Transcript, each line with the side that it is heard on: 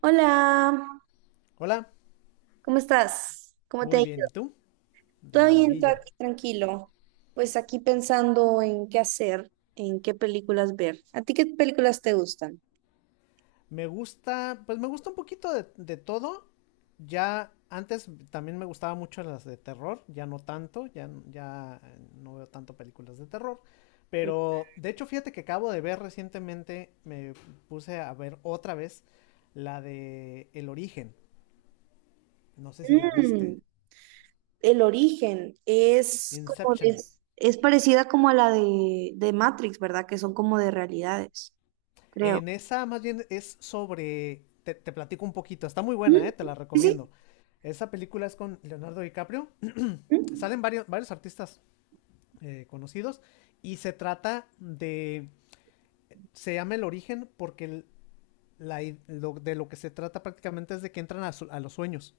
right: Hola,
left: Hola,
right: ¿cómo estás? ¿Cómo te ha
left: muy
right: ido?
left: bien, ¿y tú? De
right: Todo bien, todo
left: maravilla.
right: aquí tranquilo. Pues aquí pensando en qué hacer, en qué películas ver. ¿A ti qué películas te gustan?
left: Me gusta, pues me gusta un poquito de todo. Ya antes también me gustaba mucho las de terror, ya no tanto, ya, no veo tanto películas de terror. Pero de hecho, fíjate que acabo de ver recientemente, me puse a ver otra vez la de El Origen. No sé si la viste.
right: Mm, El Origen
left: Inception.
right: es parecida como a la de Matrix, ¿verdad? Que son como de realidades, creo.
left: En esa más bien es sobre, te platico un poquito, está muy buena,
right: Mm.
left: ¿eh? Te la
right: Sí, sí.
left: recomiendo. Esa película es con Leonardo DiCaprio,
right: Mm.
left: salen varios, varios artistas conocidos y se llama El Origen porque de lo que se trata prácticamente es de que entran a los sueños.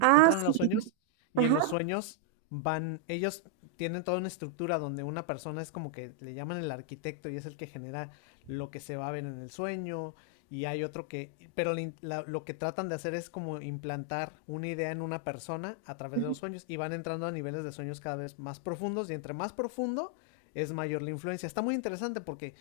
right: Ah,
left: Entran a los
right: sí.
left: sueños y en
right: Ajá.
left: los sueños van, ellos tienen toda una estructura donde una persona es como que le llaman el arquitecto y es el que genera lo que se va a ver en el sueño y hay otro que, pero lo que tratan de hacer es como implantar una idea en una persona a través de
right: Ujú,
left: los sueños y van entrando a niveles de sueños cada vez más profundos y entre más profundo es mayor la influencia. Está muy interesante porque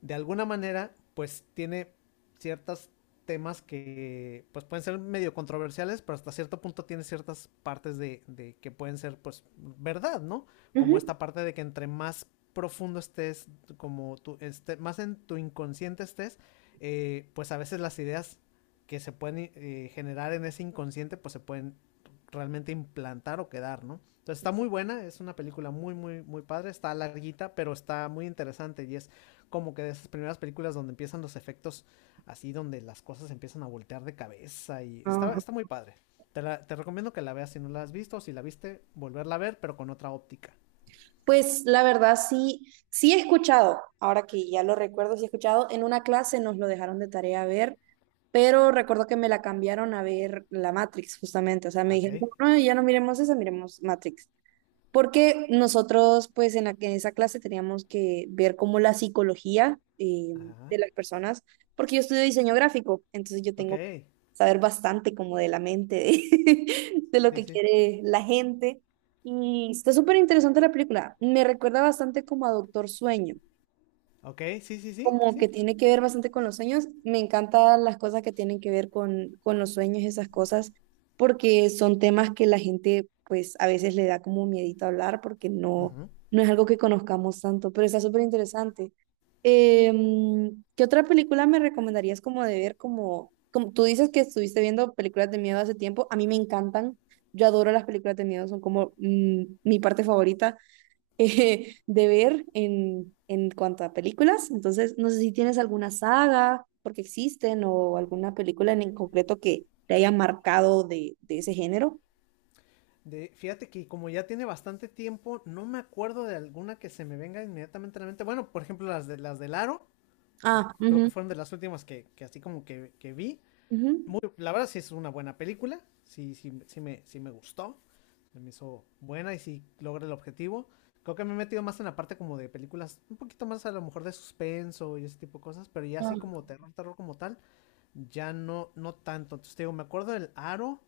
left: de alguna manera pues tiene ciertas temas que pues pueden ser medio controversiales, pero hasta cierto punto tiene ciertas partes de, que pueden ser pues verdad, ¿no? Como
right: ujú.
left: esta parte de que entre más profundo estés, como tú, más en tu inconsciente estés, pues a veces las ideas que se pueden generar en ese inconsciente pues se pueden realmente implantar o quedar, ¿no? Entonces está muy buena, es una película muy, muy, muy padre, está larguita, pero está muy interesante y es como que de esas primeras películas donde empiezan los efectos así donde las cosas empiezan a voltear de cabeza y está,
right: Ajá.
left: está muy padre. Te recomiendo que la veas si no la has visto, o si la viste, volverla a ver, pero con otra óptica.
right: Pues la verdad sí, sí he escuchado, ahora que ya lo recuerdo, sí he escuchado, en una clase nos lo dejaron de tarea a ver, pero recuerdo que me la cambiaron a ver la Matrix justamente, o sea, me
left: Ah, Ok.
right: dijeron, no, ya no miremos esa, miremos Matrix porque nosotros pues en esa clase teníamos que ver como la psicología
left: Ajá.
right: de las personas, porque yo estudio diseño gráfico, entonces yo tengo que
left: Ok.
right: saber bastante como de la mente, de, de lo
left: Sí,
right: que
left: sí.
right: quiere la gente. Y está súper interesante la película, me recuerda bastante como a Doctor Sueño
left: Ok, sí, sí, sí,
right: como que
left: sí.
right: tiene que ver bastante con los sueños. Me encantan las cosas que tienen que ver con los sueños, esas cosas, porque son temas que la gente pues a veces le da como miedito hablar porque no,
left: Ujú.
right: no es algo que conozcamos tanto, pero está súper interesante. ¿Qué otra película me recomendarías como de ver? Como tú dices que estuviste viendo películas de miedo hace tiempo, a mí me encantan. Yo adoro las películas de miedo, son como mi parte favorita de ver en cuanto a películas. Entonces, no sé si tienes alguna saga, porque existen, o alguna película en concreto que te haya marcado de ese género.
left: Fíjate que como ya tiene bastante tiempo, no me acuerdo de alguna que se me venga inmediatamente a la mente. Bueno, por ejemplo, las de las del Aro,
right: Ah,
left: creo que
right: ujú,
left: fueron de las últimas que así como que vi.
right: ujú.
left: La verdad sí es una buena película, sí, sí, sí, sí me gustó, me hizo buena y sí logra el objetivo. Creo que me he metido más en la parte como de películas, un poquito más a lo mejor de suspenso y ese tipo de cosas, pero ya así
right: Ah,
left: como terror, terror como tal, ya no, no tanto. Entonces, te digo, me acuerdo del Aro.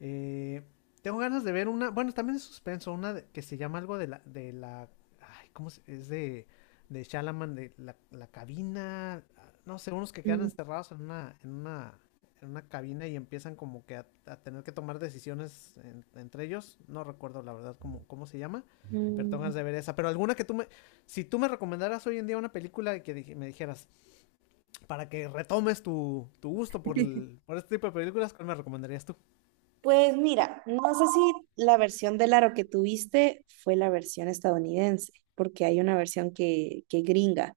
left: eh, tengo ganas de ver una, bueno, también es suspenso, que se llama algo de la, ay, es de Shalaman, de la cabina, ah, no sé, unos que quedan
right: Mm,
left: encerrados en una, en una cabina y empiezan como que a tener que tomar decisiones entre ellos. No recuerdo la verdad cómo se llama, pero tengo
right: mm.
left: ganas de ver esa. Pero alguna, si tú me recomendaras hoy en día una película que me dijeras, para que retomes tu gusto por, el- por este tipo de películas, ¿cuál me recomendarías tú?
right: Pues mira, no sé si la versión del aro que tuviste fue la versión estadounidense, porque hay una versión que gringa.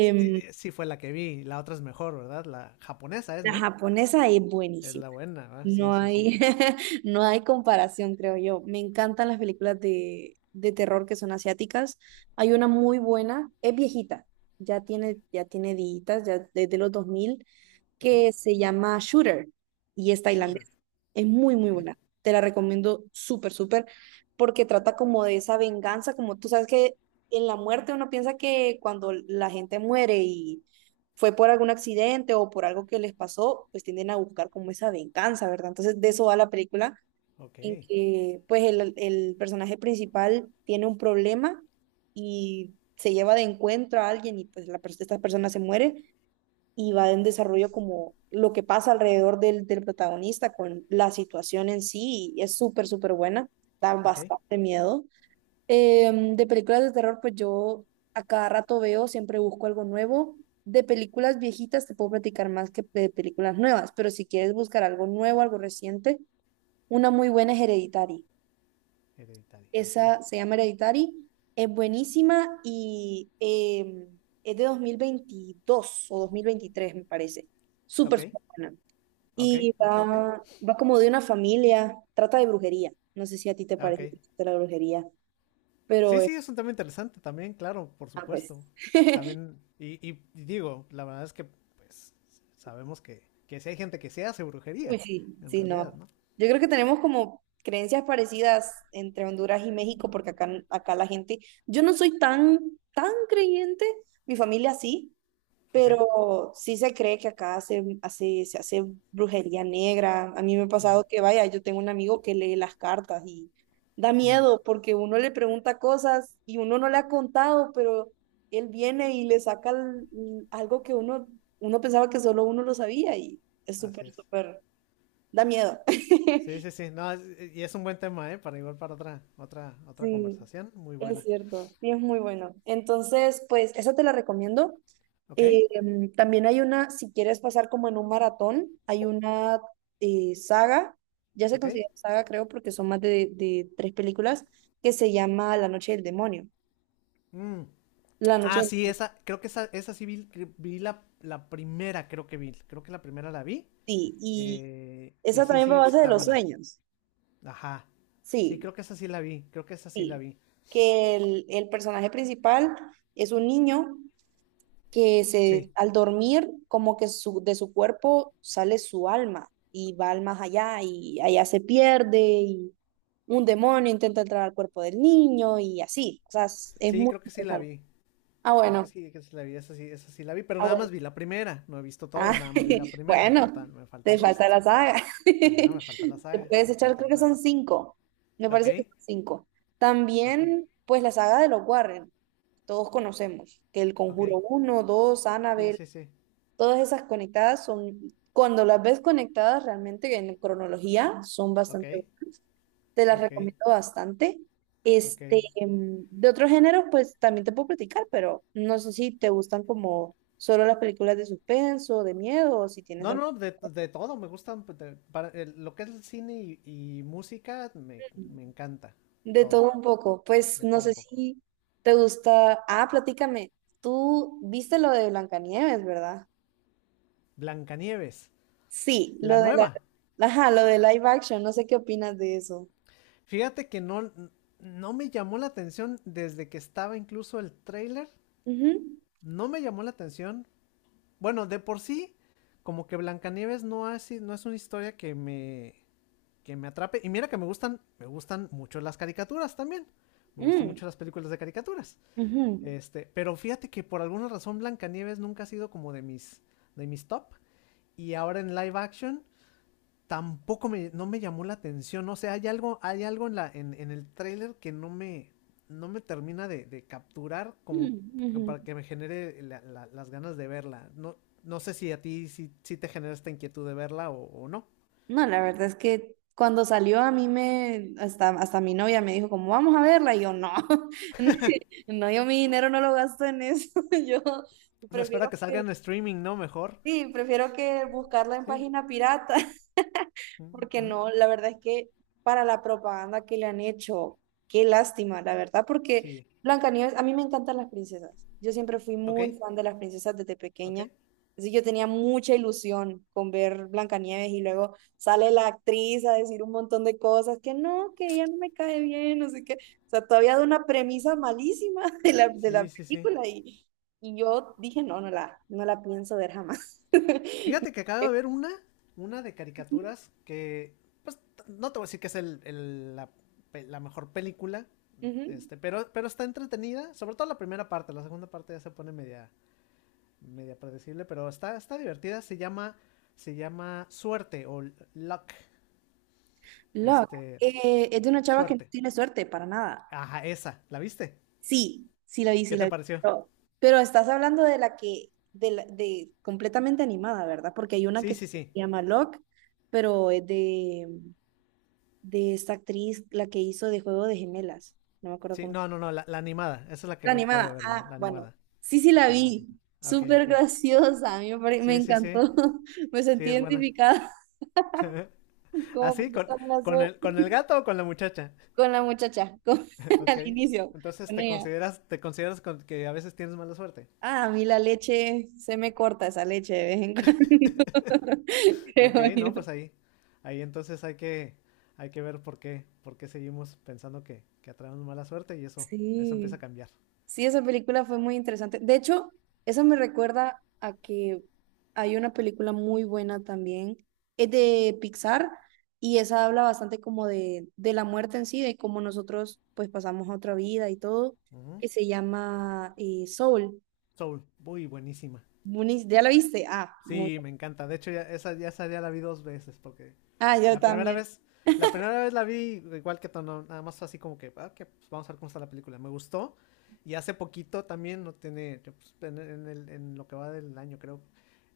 left: Sí, sí fue la que vi, la otra es mejor, ¿verdad? La japonesa es,
right: la
left: ¿no?
right: japonesa es
left: Es
right: buenísima.
left: la buena, ¿verdad?
right: No
left: Sí, sí, sí.
right: hay, no hay comparación, creo yo. Me encantan las películas de terror que son asiáticas. Hay una muy buena, es viejita, ya tiene días, ya desde los 2000,
left: Ok.
right: que se llama Shooter y es
left: Shooter.
right: tailandesa. Es muy, muy
left: Ok.
right: buena. Te la recomiendo súper, súper, porque trata como de esa venganza, como tú sabes que en la muerte uno piensa que cuando la gente muere y fue por algún accidente o por algo que les pasó, pues tienden a buscar como esa venganza, ¿verdad? Entonces de eso va la película,
left: Ok.
right: en que pues el personaje principal tiene un problema y se lleva de encuentro a alguien y pues esta persona se muere y va en desarrollo como lo que pasa alrededor del protagonista con la situación en sí y es súper, súper buena, da
left: Ok.
right: bastante miedo. De películas de terror, pues yo a cada rato veo, siempre busco algo nuevo. De películas viejitas te puedo platicar más que de películas nuevas, pero si quieres buscar algo nuevo, algo reciente, una muy buena es Hereditary.
left: Hereditario. Ok.
right: Esa se llama Hereditary, es buenísima y es de 2022 o 2023, me parece.
left: Ok.
right: Súper, súper buena.
left: Ok.
right: Y
left: Ok. Ok.
right: va como de una familia, trata de brujería. No sé si a ti te
left: Ok.
right: parece que trata de la brujería, pero
left: Sí, sí, es un tema interesante también, claro, por
right: ah, pues.
left: supuesto. También, y digo, la verdad es que, pues, sabemos que sí hay gente que se hace
right: Uy,
left: brujería,
right: sí,
left: en
right: sí,
left: realidad,
right: no.
left: ¿no?
right: Yo creo que tenemos como creencias parecidas entre Honduras y México, porque acá la gente, yo no soy tan, tan creyente, mi familia sí,
left: Ok.
right: pero sí se cree que acá se hace brujería negra. A mí me ha
left: Ujú.
right: pasado que, vaya, yo tengo un amigo que lee las cartas y da
left: Mm.
right: miedo porque uno le pregunta cosas y uno no le ha contado, pero él viene y le saca algo que uno pensaba que solo uno lo sabía y es
left: Así
right: súper,
left: es.
right: súper, da miedo.
left: Sí, sí, sí. No, y es un buen tema, ¿eh? Para igual para otra
right: Sí,
left: conversación. Muy
right: es
left: buena.
right: cierto, sí es muy bueno. Entonces, pues, eso te la recomiendo.
left: ¿Ok?
right: También hay una, si quieres pasar como en un maratón, hay
left: O-
right: una saga, ya se
left: ¿Ok?
right: considera saga creo porque son más de tres películas, que se llama La Noche del Demonio.
left: Mm.
right: La Noche
left: Ah,
right: del
left: sí,
right: Demonio,
left: esa, creo que esa sí vi, vi la primera, creo que vi. Creo que la primera la vi.
right: sí. Y
left: Y
right: esa
left: sí,
right: también va a
left: sí, sí
right: base de
left: está
right: los
left: buena.
right: sueños,
left: Ajá. Sí,
right: sí,
left: creo que esa sí la vi. Creo que esa sí la
right: sí.
left: vi.
right: Que el personaje principal es un niño que
left: Sí,
right: al dormir como que de su cuerpo sale su alma y va al más allá y allá se pierde, un demonio intenta entrar al cuerpo del niño y así. O sea, es
left: sí,
right: muy
left: creo que sí la
right: interesante.
left: vi.
right: Ah,
left: Creo
right: bueno.
left: que sí la vi. Esa sí la vi. Pero
right: Ah,
left: nada
right: bueno.
left: más vi la primera. No he visto
right: Ah,
left: todas, nada más vi la primera. Me
right: bueno,
left: falta, me falta el
right: te falta
left: resto.
right: la saga.
left: Ajá, me falta la
right: Te
left: saga.
right: puedes
left: Me
right: echar,
left: falta
right: creo
left: la
right: que
left: saga.
right: son cinco. Me
left: Ok,
right: parece que son cinco.
left: ok,
right: También, pues la saga de los Warren, todos conocemos que El
left: ok.
right: Conjuro uno, 2,
left: Sí,
right: Annabelle.
left: sí, sí.
right: Todas esas conectadas son, cuando las ves conectadas realmente en cronología, son
left: Ok,
right: bastante buenas. Te las
left: ok,
right: recomiendo bastante.
left: ok.
right: Este, de otros géneros, pues también te puedo platicar, pero no sé si te gustan como solo las películas de suspenso, de miedo, o si tienes
left: No,
right: algo
left: no, de todo, me gustan. Pues, lo que es el cine y música, me encanta.
right: de
left: Todo,
right: todo un poco. Pues
left: de
right: no
left: todo un
right: sé
left: poco.
right: si te gusta. Ah, platícame. Tú viste lo de Blancanieves, ¿verdad?
left: Blancanieves,
right: Sí,
left: la nueva.
right: ajá, lo de live action, no sé qué opinas de eso.
left: Fíjate que no, no me llamó la atención desde que estaba incluso el tráiler.
right: Ujú.
left: No me llamó la atención. Bueno, de por sí, como que Blancanieves no, no es una historia que me atrape. Y mira que me gustan mucho las caricaturas también. Me gustan
right: Mm,
left: mucho las películas de caricaturas.
right: ujú,
left: Pero fíjate que por alguna razón Blancanieves nunca ha sido como de mis, top. Y ahora en live action tampoco no me llamó la atención. O sea, hay algo en el tráiler que no me, no me termina de capturar como
right: mm, ujú.
left: para que me genere las ganas de verla. No, no sé si a ti si, si te genera esta inquietud de verla o no.
right: No, la verdad es que cuando salió a mí hasta mi novia me dijo como, vamos a verla, y yo no, no, yo mi dinero no lo gasto en eso, yo
left: Me espera
right: prefiero
left: que salga
right: que,
left: en streaming, ¿no? Mejor.
right: sí, prefiero que buscarla en
left: Sí.
right: página pirata.
left: Mm, mm,
right: Porque
left: mm.
right: no, la verdad es que para la propaganda que le han hecho, qué lástima, la verdad, porque
left: Sí,
right: Blancanieves, a mí me encantan las princesas. Yo siempre fui
left: ok,
right: muy fan de las princesas desde
left: ok.
right: pequeña. Así yo tenía mucha ilusión con ver Blancanieves y luego sale la actriz a decir un montón de cosas que no, que ella no me cae bien, no sé qué. O sea, todavía de una premisa malísima de la
left: Sí, sí, sí.
right: película y yo dije, no, no la pienso ver jamás.
left: Fíjate que acabo de ver una de caricaturas que, pues, no te voy a decir que es la mejor película,
right: Ujú.
left: pero está entretenida, sobre todo la primera parte, la segunda parte ya se pone media predecible, pero está divertida, se llama Suerte o Luck,
right: Lock,
left: este,
right: es de una chava que no
left: Suerte.
right: tiene suerte para nada.
left: Ajá, esa, ¿la viste?
right: Sí, sí la vi, sí
left: ¿Qué
right: la
left: te
right: vi.
left: pareció?
right: Pero, pero estás hablando de la que, de, la- de completamente animada, ¿verdad? Porque hay una que
left: Sí,
right: se
left: sí, sí.
right: llama Lock, pero es de esta actriz, la que hizo de Juego de Gemelas. No me acuerdo
left: Sí,
right: cómo.
left: no, no, no, la animada, esa es la que
right: La
left: acabo de
right: animada.
left: ver yo,
right: Ah,
left: la
right: bueno.
left: animada.
right: Sí, sí la
left: Con la
right: vi.
left: gatita. Ah, Ok,
right: Súper
left: ok.
right: graciosa. A mí me
left: Sí, sí, sí.
right: encantó. Me
left: Sí,
right: sentí
left: es buena.
right: identificada como
left: ¿Así? ¿Con,
right: con la,
left: con, el, ¿Con el gato o con la muchacha?
right: con la muchacha, con,
left: ok.
right: al inicio,
left: Entonces
right: con
left: te
right: ella.
left: consideras, te consideras con- que a veces tienes mala suerte.
right: Ah, a mí la leche, se me corta esa leche de vez en cuando,
left: Ok,
right: creo yo.
left: no, pues ahí. Ahí entonces hay que, ver por qué seguimos pensando que atraemos mala suerte y eso empieza a
right: Sí,
left: cambiar.
right: sí, esa película fue muy interesante. De hecho, eso me recuerda a que hay una película muy buena también, es de Pixar y esa habla bastante como de la muerte en sí, de cómo nosotros pues pasamos a otra vida y todo,
left: Ujú.
right: que se llama Soul.
left: Soul, muy buenísima.
right: ¿Ya la viste? Ah, muy.
left: Sí, me encanta. De hecho, esa ya la vi dos veces porque
right: Ah, yo
left: la primera
right: también.
left: vez, la primera vez la vi igual que Tono, nada más así como que, ah, que pues, vamos a ver cómo está la película. Me gustó. Y hace poquito también, no tiene, que, pues, en lo que va del año creo,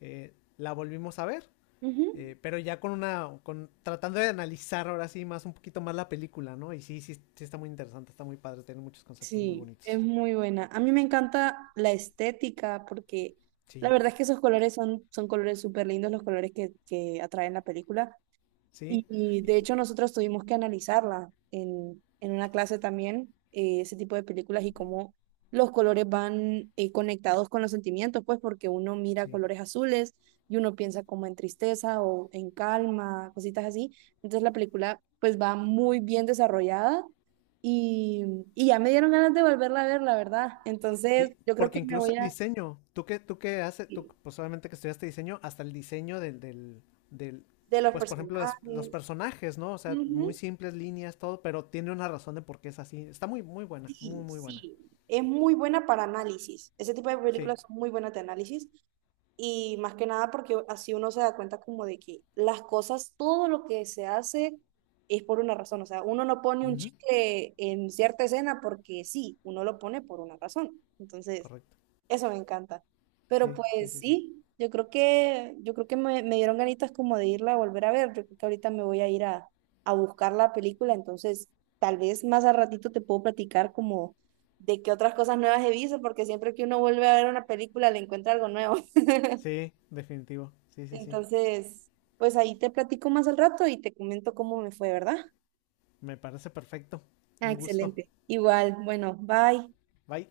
left: la volvimos a ver.
right: Ujú.
left: Pero ya tratando de analizar ahora sí más, un poquito más la película, ¿no? Y sí, sí, sí está muy interesante, está muy padre, tiene muchos conceptos muy
right: Sí, es
left: bonitos.
right: muy buena. A mí me encanta la estética porque la
left: Sí,
right: verdad es que esos colores son colores súper lindos, los colores que atraen la película. Y,
left: sí,
right: y, de hecho nosotros tuvimos que analizarla en una clase también, ese tipo de películas y cómo los colores van conectados con los sentimientos, pues porque uno mira
left: sí.
right: colores azules y uno piensa como en tristeza o en calma, cositas así. Entonces la película pues va muy bien desarrollada y, y ya me dieron ganas de volverla a ver, la verdad. Entonces
left: Sí,
right: yo creo
left: porque
right: que me
left: incluso
right: voy
left: el
right: a...
left: diseño, tú que haces, tú pues obviamente que estudiaste diseño, hasta el diseño del
right: De los
left: pues por ejemplo los
right: personajes.
left: personajes, ¿no? O sea, muy
right: Ujú.
left: simples líneas, todo, pero tiene una razón de por qué es así. Está muy, muy buena, muy,
right: Sí,
left: muy buena.
right: sí. Es muy buena para análisis. Ese tipo de
left: Sí,
right: películas son muy buenas de análisis. Y más que nada porque así uno se da cuenta como de que las cosas, todo lo que se hace es por una razón. O sea, uno no pone un
left: ujú,
right: chicle en cierta escena porque sí, uno lo pone por una razón. Entonces,
left: correcto.
right: eso me encanta. Pero
left: Sí, sí,
right: pues
left: sí, sí.
right: sí, yo creo que me dieron ganitas como de irla a volver a ver. Yo creo que ahorita me voy a ir a buscar la película, entonces tal vez más al ratito te puedo platicar como de qué otras cosas nuevas he visto, porque siempre que uno vuelve a ver una película le encuentra algo nuevo.
left: Sí, definitivo. Sí, sí, sí.
right: Entonces, pues ahí te platico más al rato y te comento cómo me fue, ¿verdad?
left: Me parece perfecto.
right: Ah,
left: Un gusto.
right: excelente. Igual, bueno, bye.
left: Bye.